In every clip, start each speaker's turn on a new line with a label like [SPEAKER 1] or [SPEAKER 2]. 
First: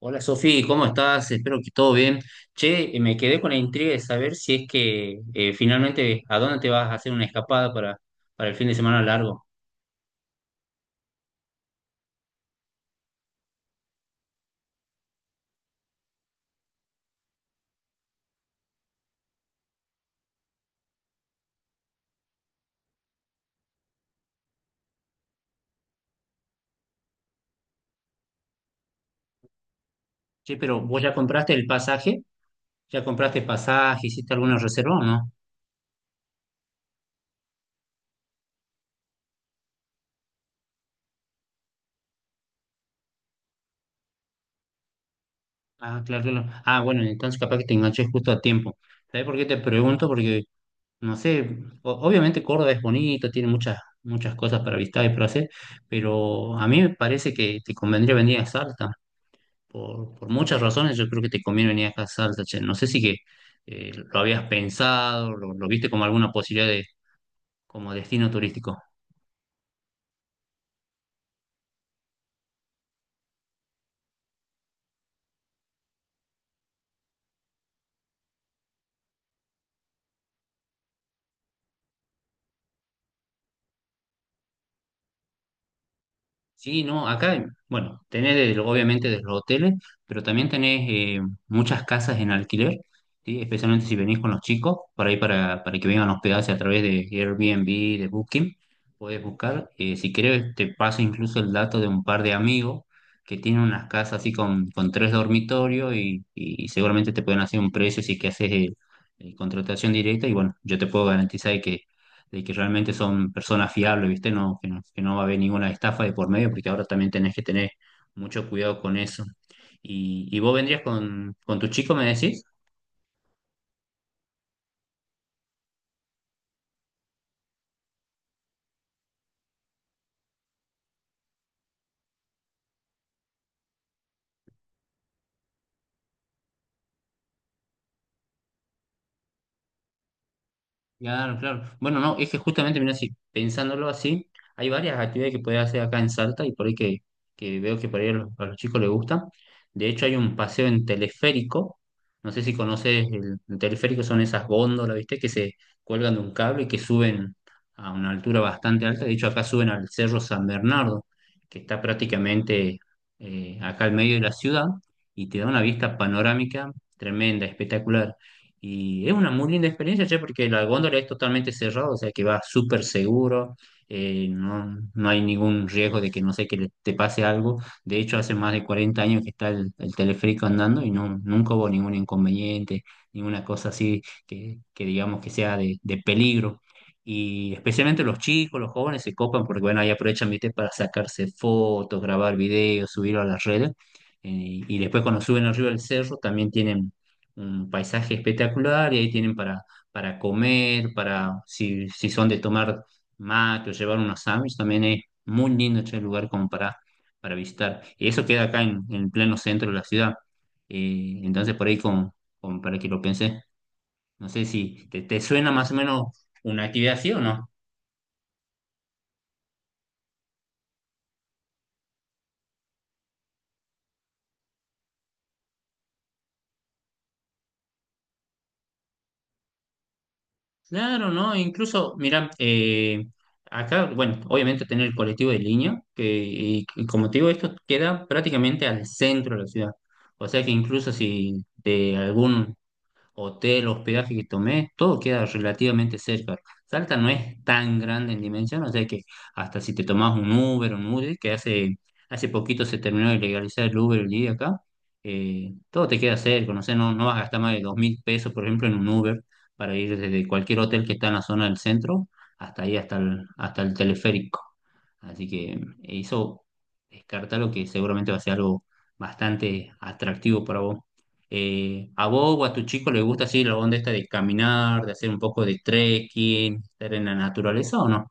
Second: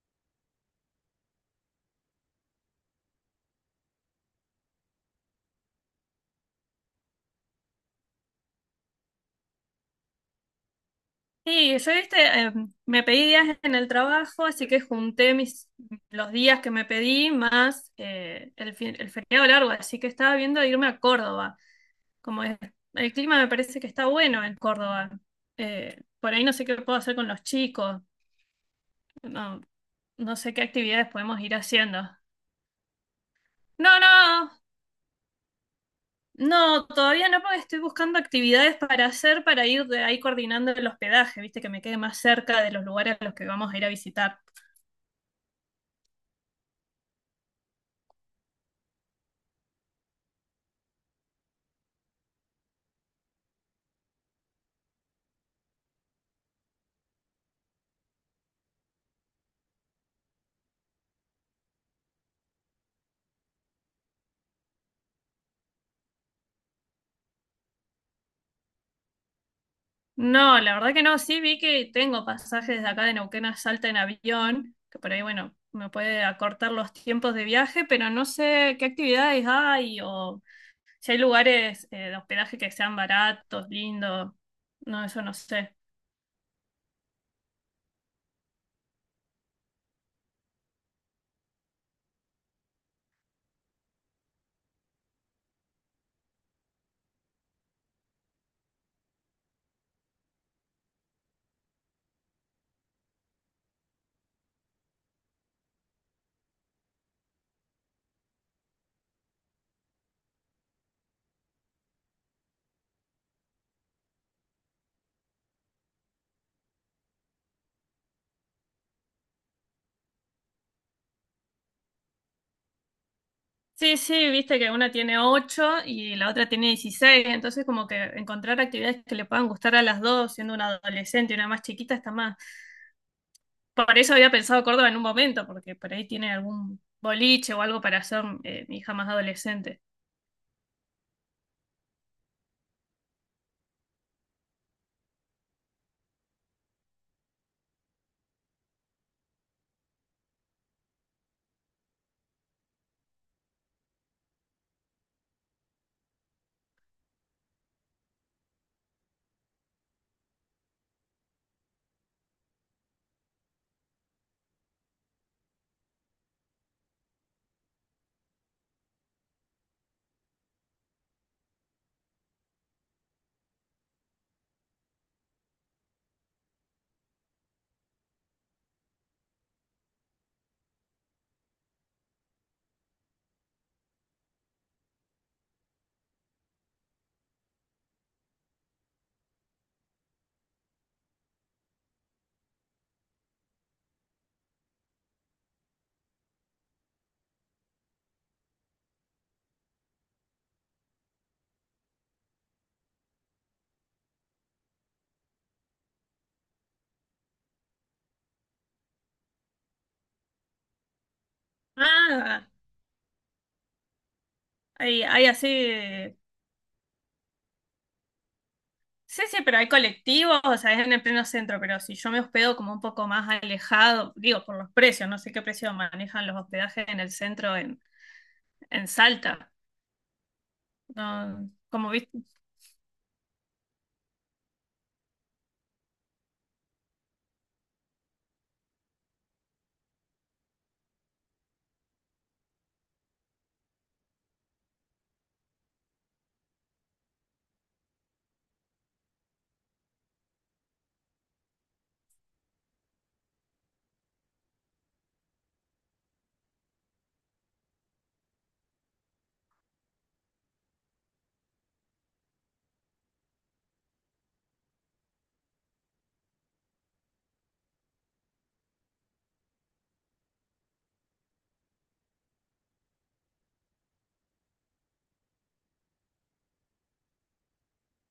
[SPEAKER 1] Hola Sofi, ¿cómo estás? Espero que todo bien. Che, me quedé con la intriga de saber si es que finalmente a dónde te vas a hacer una escapada para el fin de semana largo.
[SPEAKER 2] Sí, yo viste, me pedí días en el trabajo, así que junté los días que me pedí más el feriado largo, así que estaba viendo de irme a Córdoba. Como es- el clima me parece que está bueno en Córdoba. Por ahí no sé qué puedo hacer con los chicos, no, no sé
[SPEAKER 1] Che,
[SPEAKER 2] qué
[SPEAKER 1] pero ¿vos
[SPEAKER 2] actividades
[SPEAKER 1] ya
[SPEAKER 2] podemos
[SPEAKER 1] compraste
[SPEAKER 2] ir
[SPEAKER 1] el
[SPEAKER 2] haciendo.
[SPEAKER 1] pasaje? ¿Ya compraste
[SPEAKER 2] No,
[SPEAKER 1] pasaje? ¿Hiciste
[SPEAKER 2] no,
[SPEAKER 1] alguna reserva o no?
[SPEAKER 2] no, todavía no, porque estoy buscando actividades para hacer para ir de ahí coordinando el hospedaje, viste, que me quede más cerca de los lugares a los que vamos a ir a visitar.
[SPEAKER 1] Ah, claro, claro. Ah, bueno, entonces capaz que te enganché justo a tiempo. ¿Sabés por qué te pregunto? Porque, no sé, obviamente Córdoba es bonito, tiene muchas, muchas cosas para visitar y para hacer, pero a mí me parece que te convendría venir a Salta. Por muchas razones yo creo que te conviene venir a Salta, che. No sé si que lo habías pensado, lo viste como alguna posibilidad de como destino turístico.
[SPEAKER 2] No, la verdad que no, sí vi que tengo pasajes de acá de Neuquén a Salta en avión, que por ahí, bueno, me puede acortar los tiempos de viaje, pero no sé qué actividades hay o si hay lugares de hospedaje que sean baratos, lindos, no, eso no sé.
[SPEAKER 1] Sí, no, acá, bueno, obviamente desde los hoteles, pero también tenés muchas casas en alquiler, ¿sí? Especialmente si venís con los chicos, para ahí para que vengan a hospedarse a través de Airbnb, de Booking, podés buscar. Si querés, te paso incluso el dato de un par de amigos que tienen unas casas así con tres dormitorios y seguramente te pueden hacer un precio si que haces contratación directa y bueno, yo te puedo garantizar de que realmente son personas fiables, ¿viste? No, que no, que no va a haber ninguna estafa de por medio, porque ahora también tenés que tener mucho cuidado con eso. ¿Y vos vendrías con tu chico, me decís?
[SPEAKER 2] Sí, sí, viste que una tiene 8 y la otra tiene 16, entonces como que encontrar actividades que le puedan gustar a las dos, siendo una adolescente y una más chiquita, está más. Por eso había pensado Córdoba en un momento, porque por ahí tiene algún boliche o algo para hacer mi hija más adolescente.
[SPEAKER 1] Claro, claro. Bueno, no, es que justamente, mira, si pensándolo así, hay varias actividades que podés hacer acá en Salta y por ahí que veo que por ahí a a los chicos les gusta. De hecho, hay un paseo en teleférico. No sé si conoces el teleférico, son esas góndolas, ¿viste? Que se cuelgan de un cable y que suben a una altura bastante alta. De hecho, acá suben al Cerro San Bernardo, que está prácticamente acá al medio de la ciudad y te da una vista panorámica tremenda, espectacular. Y es una muy linda experiencia, che, porque la góndola es totalmente cerrada, o sea que va súper seguro, no, no hay ningún riesgo de que no sé que te pase algo. De hecho, hace más de 40 años que está el teleférico andando y no, nunca hubo ningún inconveniente, ninguna cosa así que digamos que sea de peligro. Y especialmente los chicos, los jóvenes se copan porque, bueno, ahí aprovechan, viste, para sacarse fotos, grabar videos, subirlo a las redes. Y después cuando suben arriba del cerro también tienen un paisaje espectacular y ahí tienen para comer, para si, si son de tomar mate o llevar unos sándwiches, también es muy lindo ese lugar como para visitar. Y eso queda acá en pleno centro de la ciudad. Entonces por ahí
[SPEAKER 2] Ah,
[SPEAKER 1] para que lo pensé, no sé si
[SPEAKER 2] hay,
[SPEAKER 1] te
[SPEAKER 2] hay así.
[SPEAKER 1] suena más o menos una actividad así o no.
[SPEAKER 2] Sí, sí, pero hay colectivos, o sea, es en el pleno centro, pero si yo me hospedo como un poco más alejado, digo, por los precios, no sé qué precio manejan los hospedajes en el centro en Salta.
[SPEAKER 1] Claro, ¿no?
[SPEAKER 2] No, como
[SPEAKER 1] Incluso,
[SPEAKER 2] viste.
[SPEAKER 1] mira, acá, bueno, obviamente tener el colectivo de línea, y como te digo, esto queda prácticamente al centro de la ciudad. O sea que incluso si de algún hotel, hospedaje que tomé, todo queda relativamente cerca. Salta no es tan grande en dimensión, o sea que hasta si te tomás un Uber, hace poquito se terminó de legalizar el Uber el día acá, todo te queda cerca, no sé, no, no vas a gastar más de 2.000 pesos, por ejemplo, en un Uber para ir desde cualquier hotel que está en la zona del centro hasta ahí, hasta el teleférico. Así que eso descarta que seguramente va a ser algo bastante atractivo para vos. ¿A vos o a tu chico le gusta así la onda esta de caminar, de hacer un poco de trekking, estar en la naturaleza o no?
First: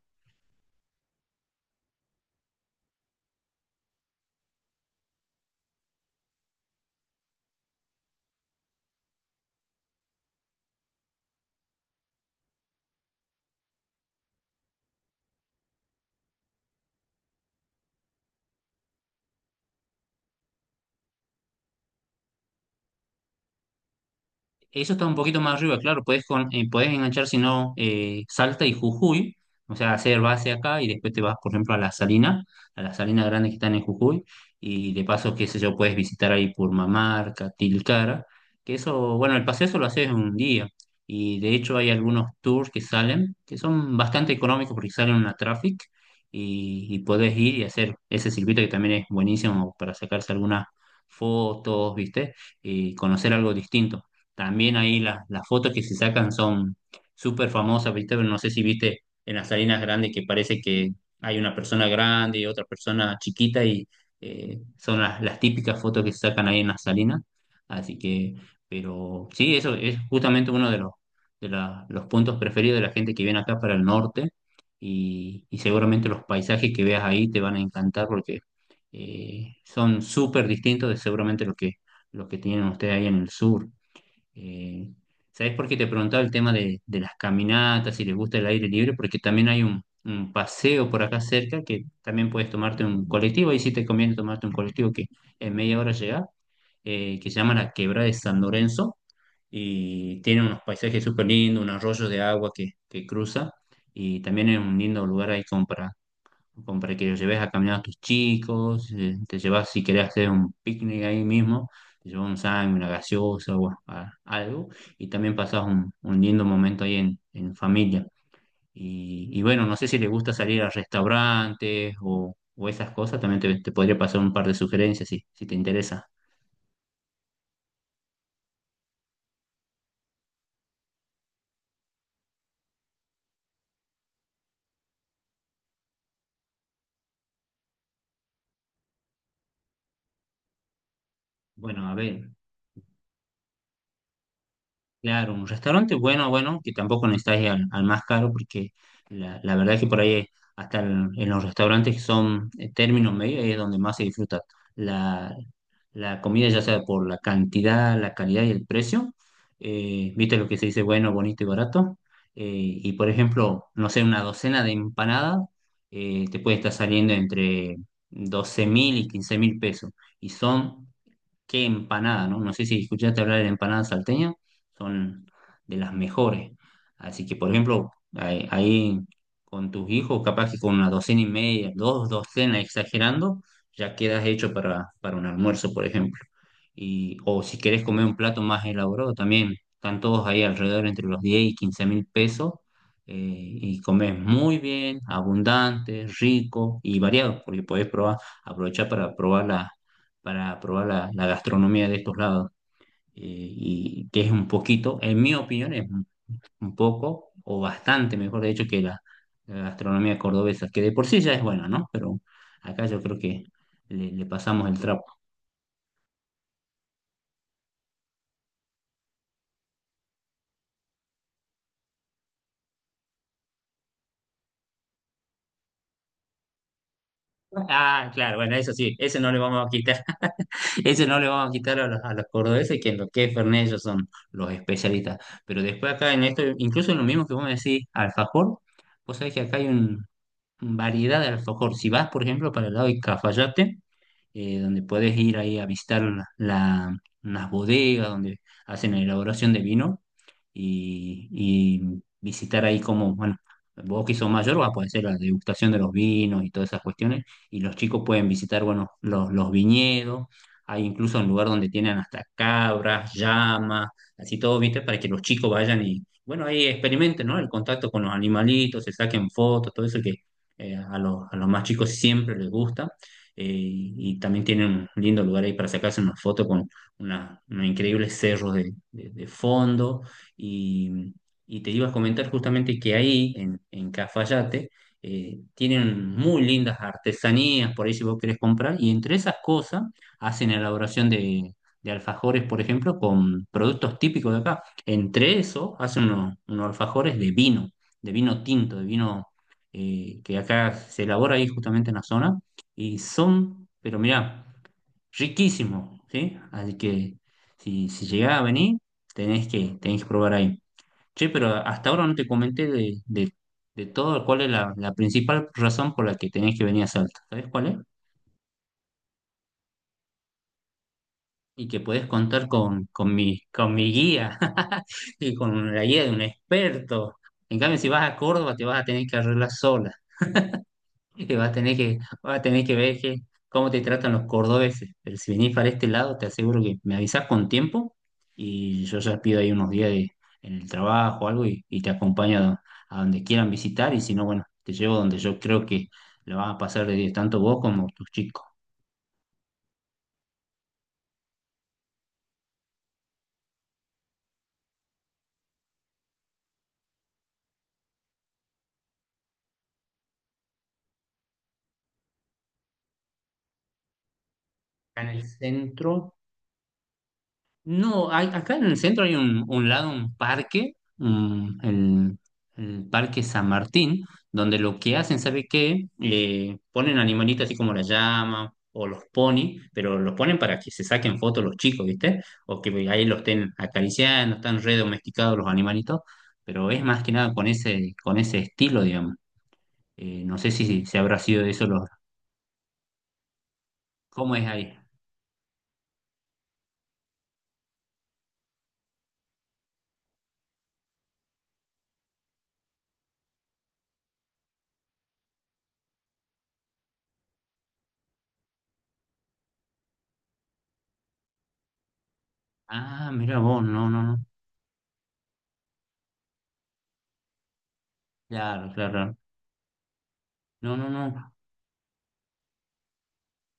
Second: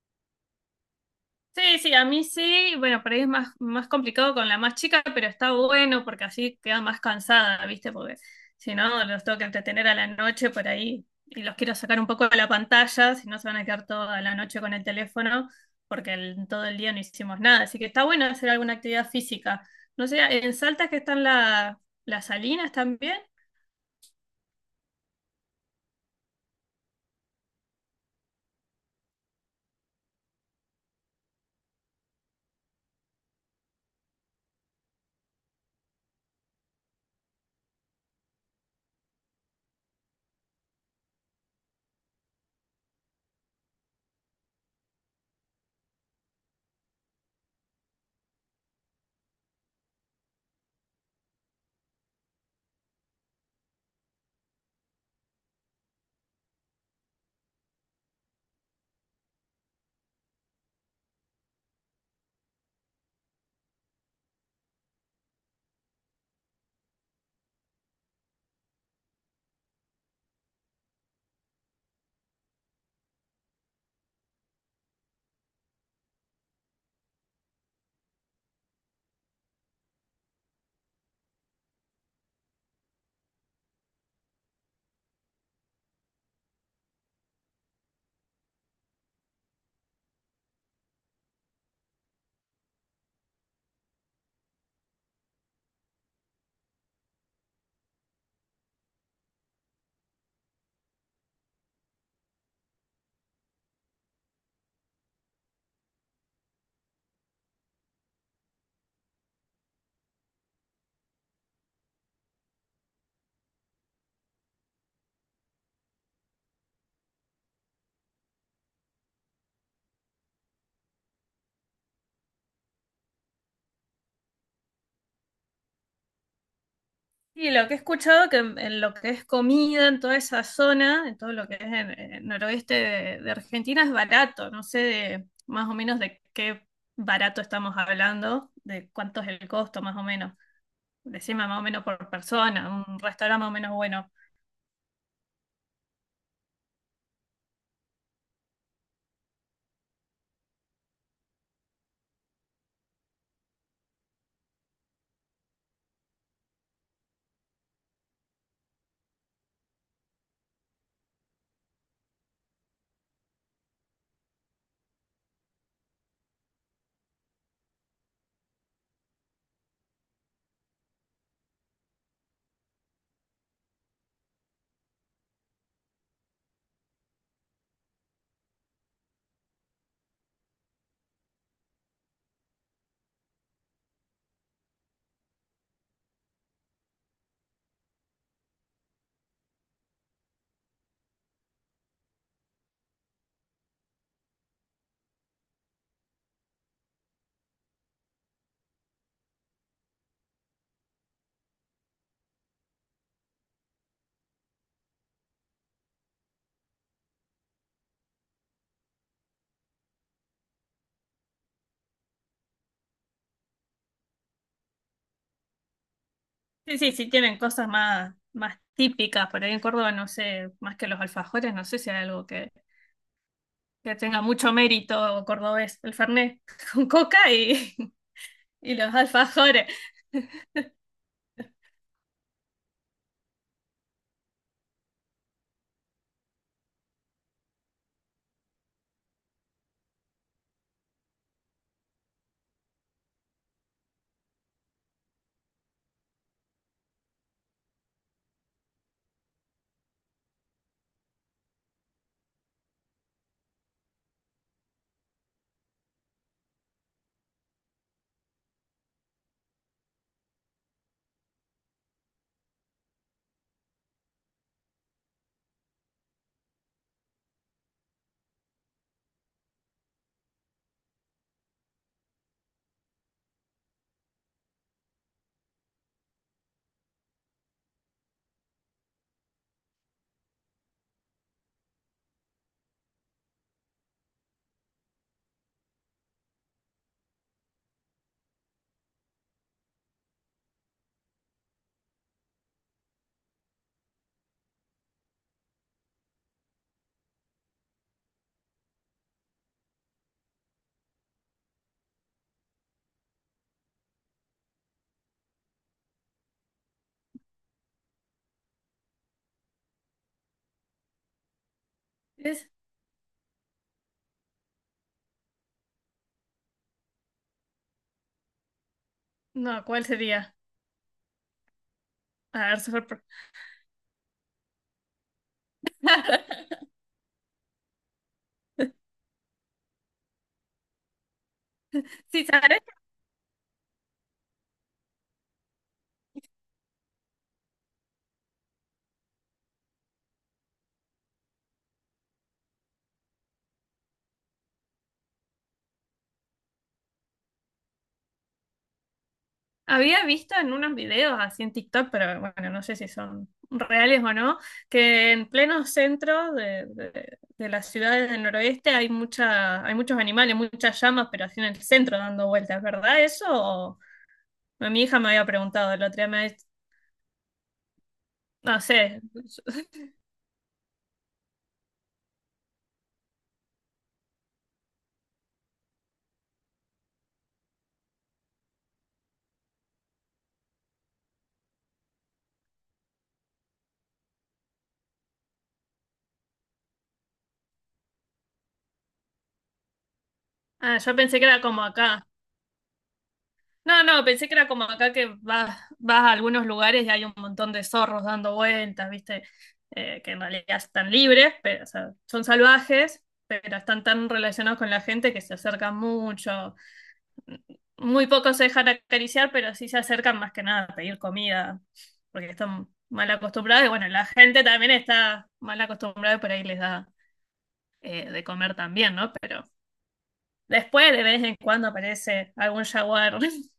[SPEAKER 2] Sí, sí, a mí sí, bueno, por ahí es más, más complicado con la más chica, pero está bueno porque así queda más cansada, ¿viste? Porque si no, los tengo que entretener a la noche por ahí y los quiero sacar un poco de la pantalla, si no se van a quedar toda la noche con el teléfono porque todo el día no hicimos nada. Así que está bueno hacer alguna actividad física. No sé, en Salta que están las salinas también.
[SPEAKER 1] Eso está un poquito más arriba, claro, podés enganchar si no Salta y Jujuy, o sea, hacer base acá y después te vas, por ejemplo, a la Salina Grande que están en Jujuy, y de paso, qué sé yo, puedes visitar ahí Purmamarca, Tilcara, que eso, bueno, el paseo eso lo haces en un día, y de hecho hay algunos tours que salen, que son bastante económicos porque salen en una traffic, y podés ir y hacer ese circuito que también es buenísimo para sacarse algunas fotos, ¿viste? Y conocer algo distinto. También ahí las fotos que se sacan son súper famosas, ¿viste? Pero no sé si viste en las Salinas Grandes que parece que hay una persona grande y otra persona chiquita y son las típicas fotos que se sacan ahí en las Salinas. Así que, pero sí, eso es justamente uno de los puntos preferidos de la gente que viene acá para el norte y seguramente los paisajes que veas ahí te van a encantar porque son súper distintos de seguramente lo que tienen ustedes ahí en el sur. Eh, ¿Sabés por qué te preguntaba el tema de las caminatas, si les gusta el aire libre? Porque también hay un paseo por acá cerca que también puedes tomarte un colectivo, ahí sí te conviene tomarte un colectivo que en media hora llega, que se llama la Quebrada de San Lorenzo y tiene unos paisajes súper lindos, un arroyo de agua que cruza y también es un lindo lugar ahí como para como para que los lleves a caminar a tus chicos, te llevas si querés hacer un picnic ahí mismo, te llevas un sándwich, una gaseosa o algo, y también pasás un lindo momento ahí en familia. Y bueno, no sé si te gusta salir a restaurantes o esas cosas, también te podría pasar un par de sugerencias si, si te interesa.
[SPEAKER 2] Y lo que he escuchado que en lo que es comida, en toda esa zona, en todo lo que es el noroeste de Argentina, es barato. No sé más o menos de qué barato estamos hablando, de cuánto es el costo más o menos. Decime más o menos
[SPEAKER 1] Bueno, a
[SPEAKER 2] por
[SPEAKER 1] ver.
[SPEAKER 2] persona, un restaurante más o menos bueno.
[SPEAKER 1] Claro, un restaurante bueno, bueno, que tampoco necesitas ir al más caro, porque la verdad es que por ahí, hasta en los restaurantes que son términos medios, es donde más se disfruta la, la comida, ya sea por la cantidad, la calidad y el precio. ¿Viste lo que se dice bueno, bonito y barato? Eh, y por ejemplo, no sé, una docena de empanadas te puede estar saliendo entre 12.000 y 15.000 pesos, y son qué empanada, ¿no? No sé si escuchaste hablar de empanadas salteñas, son de las mejores. Así que, por ejemplo, ahí, ahí con tus hijos, capaz que con una docena y media, dos docenas exagerando, ya quedas hecho para un almuerzo, por ejemplo y, o si querés comer un plato más elaborado también, están todos ahí alrededor entre los 10.000 y 15.000 pesos y comes muy bien, abundante, rico y variado, porque podés probar, aprovechar para probar la gastronomía de estos lados y que es un poquito, en mi opinión, es un poco o bastante mejor, de hecho, que la gastronomía cordobesa, que de por sí ya es buena, ¿no? Pero acá yo creo que le le pasamos el trapo.
[SPEAKER 2] Sí, sí, sí tienen cosas más, más típicas. Por ahí en Córdoba, no sé, más que los alfajores, no sé si hay algo que tenga mucho mérito cordobés. El fernet con coca
[SPEAKER 1] Ah, claro, bueno, eso
[SPEAKER 2] y los
[SPEAKER 1] sí, ese no le vamos
[SPEAKER 2] alfajores.
[SPEAKER 1] a quitar, ese no le vamos a quitar a a los cordobeses, que en lo que es Fernet ellos son los especialistas. Pero después acá en esto, incluso en lo mismo que vos me decís, alfajor, vos sabés que acá hay un variedad de alfajor. Si vas, por ejemplo, para el lado de Cafayate, donde puedes ir ahí a visitar las bodegas, donde hacen la elaboración de vino, y visitar ahí como, bueno, vos que sos mayor vas a poder hacer la degustación de los vinos y todas esas cuestiones, y los chicos pueden visitar, bueno, los viñedos, hay incluso un lugar donde tienen hasta cabras, llamas, así todo, ¿viste? Para que los chicos vayan y, bueno, ahí experimenten, ¿no? El contacto con los animalitos, se saquen fotos, todo eso que a a los más chicos siempre les gusta. Y también tienen un lindo lugar ahí para sacarse una foto con una, unos increíbles cerros de fondo. Y, y te iba a comentar justamente que ahí, en Cafayate, tienen muy lindas artesanías, por ahí si vos querés comprar, y entre esas cosas hacen elaboración de alfajores, por ejemplo, con productos típicos de acá. Entre eso hacen unos, unos alfajores de vino tinto, de vino que acá se elabora ahí justamente en la zona, y son, pero mirá, riquísimos, ¿sí? Así que si, si llegás a venir, tenés que probar ahí. Che, pero hasta ahora no te comenté de todo cuál es la principal razón por la que tenés que venir a Salta. ¿Sabés cuál es?
[SPEAKER 2] No, ¿cuál sería?
[SPEAKER 1] Y que podés
[SPEAKER 2] A
[SPEAKER 1] contar
[SPEAKER 2] ver, super.
[SPEAKER 1] con mi guía y con la guía de un experto. En cambio, si vas a Córdoba, te vas a tener que arreglar sola. Y vas a tener que,
[SPEAKER 2] Sí,
[SPEAKER 1] vas a
[SPEAKER 2] ¿sabes?
[SPEAKER 1] tener que ver cómo te tratan los cordobeses. Pero si venís para este lado, te aseguro que me avisás con tiempo y yo ya pido ahí unos días en el trabajo o algo y te acompaño a donde quieran visitar. Y si no, bueno, te llevo donde yo creo que lo vas a pasar de 10, tanto vos como tus chicos.
[SPEAKER 2] Había visto en unos videos así en TikTok, pero bueno, no sé si son reales o no, que en pleno centro de las ciudades del noroeste hay muchos animales, muchas llamas, pero así en el centro dando vueltas, ¿verdad eso? Mi hija
[SPEAKER 1] Acá
[SPEAKER 2] me
[SPEAKER 1] en el
[SPEAKER 2] había preguntado el otro día,
[SPEAKER 1] centro. No, acá
[SPEAKER 2] no
[SPEAKER 1] en el
[SPEAKER 2] sé.
[SPEAKER 1] centro hay un lado, un parque, un- el, el Parque San Martín, donde lo que hacen, ¿sabe qué? Ponen animalitos así como la llama o los ponis, pero los ponen para que se saquen fotos los chicos, ¿viste? O que ahí los estén acariciando, están re domesticados los animalitos, pero es más que nada con ese, con ese estilo, digamos. No sé
[SPEAKER 2] Ah,
[SPEAKER 1] si,
[SPEAKER 2] yo
[SPEAKER 1] si habrá
[SPEAKER 2] pensé que era
[SPEAKER 1] sido de
[SPEAKER 2] como
[SPEAKER 1] eso los...
[SPEAKER 2] acá. No, no, pensé que
[SPEAKER 1] ¿Cómo es
[SPEAKER 2] era como
[SPEAKER 1] ahí?
[SPEAKER 2] acá que vas a algunos lugares y hay un montón de zorros dando vueltas, ¿viste? Que en realidad están libres, pero, o sea, son salvajes, pero están tan relacionados con la gente que se acercan mucho. Muy pocos se dejan acariciar, pero sí se acercan más que nada a pedir comida, porque están
[SPEAKER 1] Ah,
[SPEAKER 2] mal
[SPEAKER 1] mira vos,
[SPEAKER 2] acostumbrados. Y bueno,
[SPEAKER 1] no, no,
[SPEAKER 2] la
[SPEAKER 1] no.
[SPEAKER 2] gente también está mal acostumbrada y por ahí les da de comer
[SPEAKER 1] Claro, claro.
[SPEAKER 2] también, ¿no?
[SPEAKER 1] Claro.
[SPEAKER 2] Pero
[SPEAKER 1] No, no,
[SPEAKER 2] después, de vez
[SPEAKER 1] no.
[SPEAKER 2] en cuando aparece algún jaguar,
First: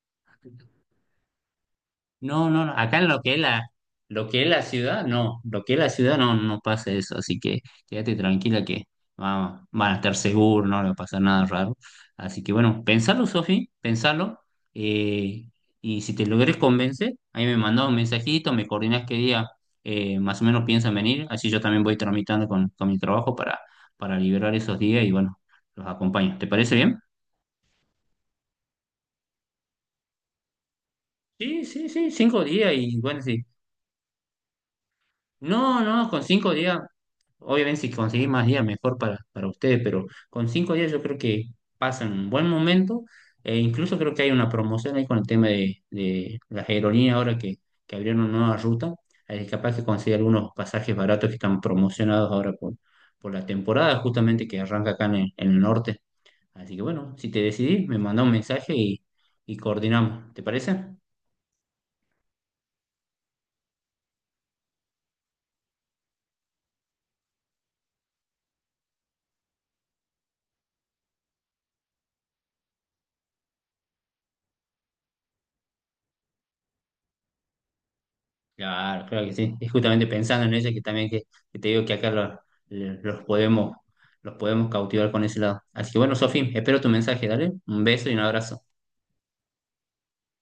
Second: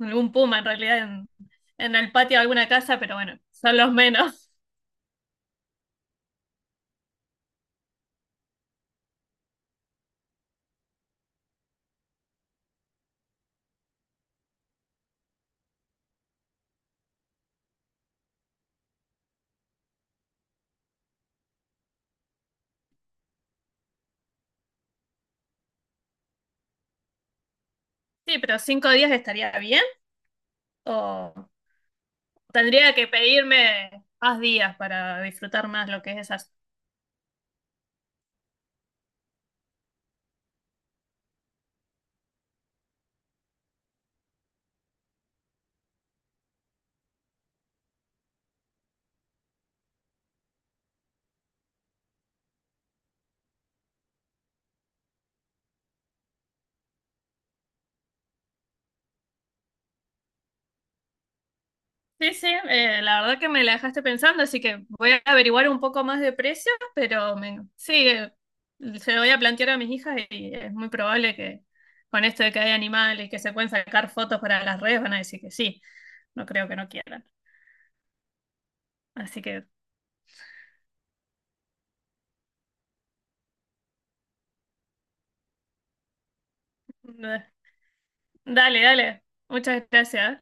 [SPEAKER 2] algún puma en realidad en el patio de
[SPEAKER 1] No, no,
[SPEAKER 2] alguna
[SPEAKER 1] no, acá
[SPEAKER 2] casa,
[SPEAKER 1] en
[SPEAKER 2] pero
[SPEAKER 1] lo que
[SPEAKER 2] bueno,
[SPEAKER 1] es la,
[SPEAKER 2] son los
[SPEAKER 1] lo que es
[SPEAKER 2] menos.
[SPEAKER 1] la ciudad, no, lo que es la ciudad no, no pasa eso, así que quédate tranquila que vamos, van a estar seguros, no le va a pasar nada raro. Así que bueno, pensalo, Sofi, pensalo, eh, y si te logres convencer, ahí me mandas un mensajito, me coordinas qué día más o menos piensan venir, así yo también voy tramitando con mi trabajo para liberar esos días y bueno, los acompaño. ¿Te parece bien?
[SPEAKER 2] Sí, pero 5 días estaría bien o
[SPEAKER 1] Sí, sí, 5 días
[SPEAKER 2] tendría
[SPEAKER 1] y
[SPEAKER 2] que
[SPEAKER 1] bueno, sí.
[SPEAKER 2] pedirme más días para disfrutar
[SPEAKER 1] No,
[SPEAKER 2] más lo
[SPEAKER 1] no,
[SPEAKER 2] que es
[SPEAKER 1] con
[SPEAKER 2] esa.
[SPEAKER 1] 5 días, obviamente si conseguís más días, mejor para ustedes, pero con 5 días yo creo que pasan un buen momento, e incluso creo que hay una promoción ahí con el tema de las aerolíneas ahora que abrieron una nueva ruta, ahí capaz que consigue algunos pasajes baratos que están promocionados ahora por la temporada justamente que arranca acá en el norte. Así que bueno, si te decidís, me manda un mensaje y coordinamos, ¿te parece?
[SPEAKER 2] Sí, sí, la verdad que me la dejaste pensando, así que voy a averiguar un poco más de precio, pero sí, se lo voy a plantear a mis hijas y es muy probable que con esto de que hay animales y que se pueden sacar fotos para las redes van a decir que sí, no creo que no quieran.
[SPEAKER 1] Claro, claro que
[SPEAKER 2] Así
[SPEAKER 1] sí.
[SPEAKER 2] que,
[SPEAKER 1] Es justamente pensando en eso que también que te digo que acá los podemos, los podemos cautivar con ese lado. Así que bueno, Sofía, espero tu mensaje,
[SPEAKER 2] eh,
[SPEAKER 1] dale. Un beso y un abrazo.
[SPEAKER 2] dale, dale, muchas gracias.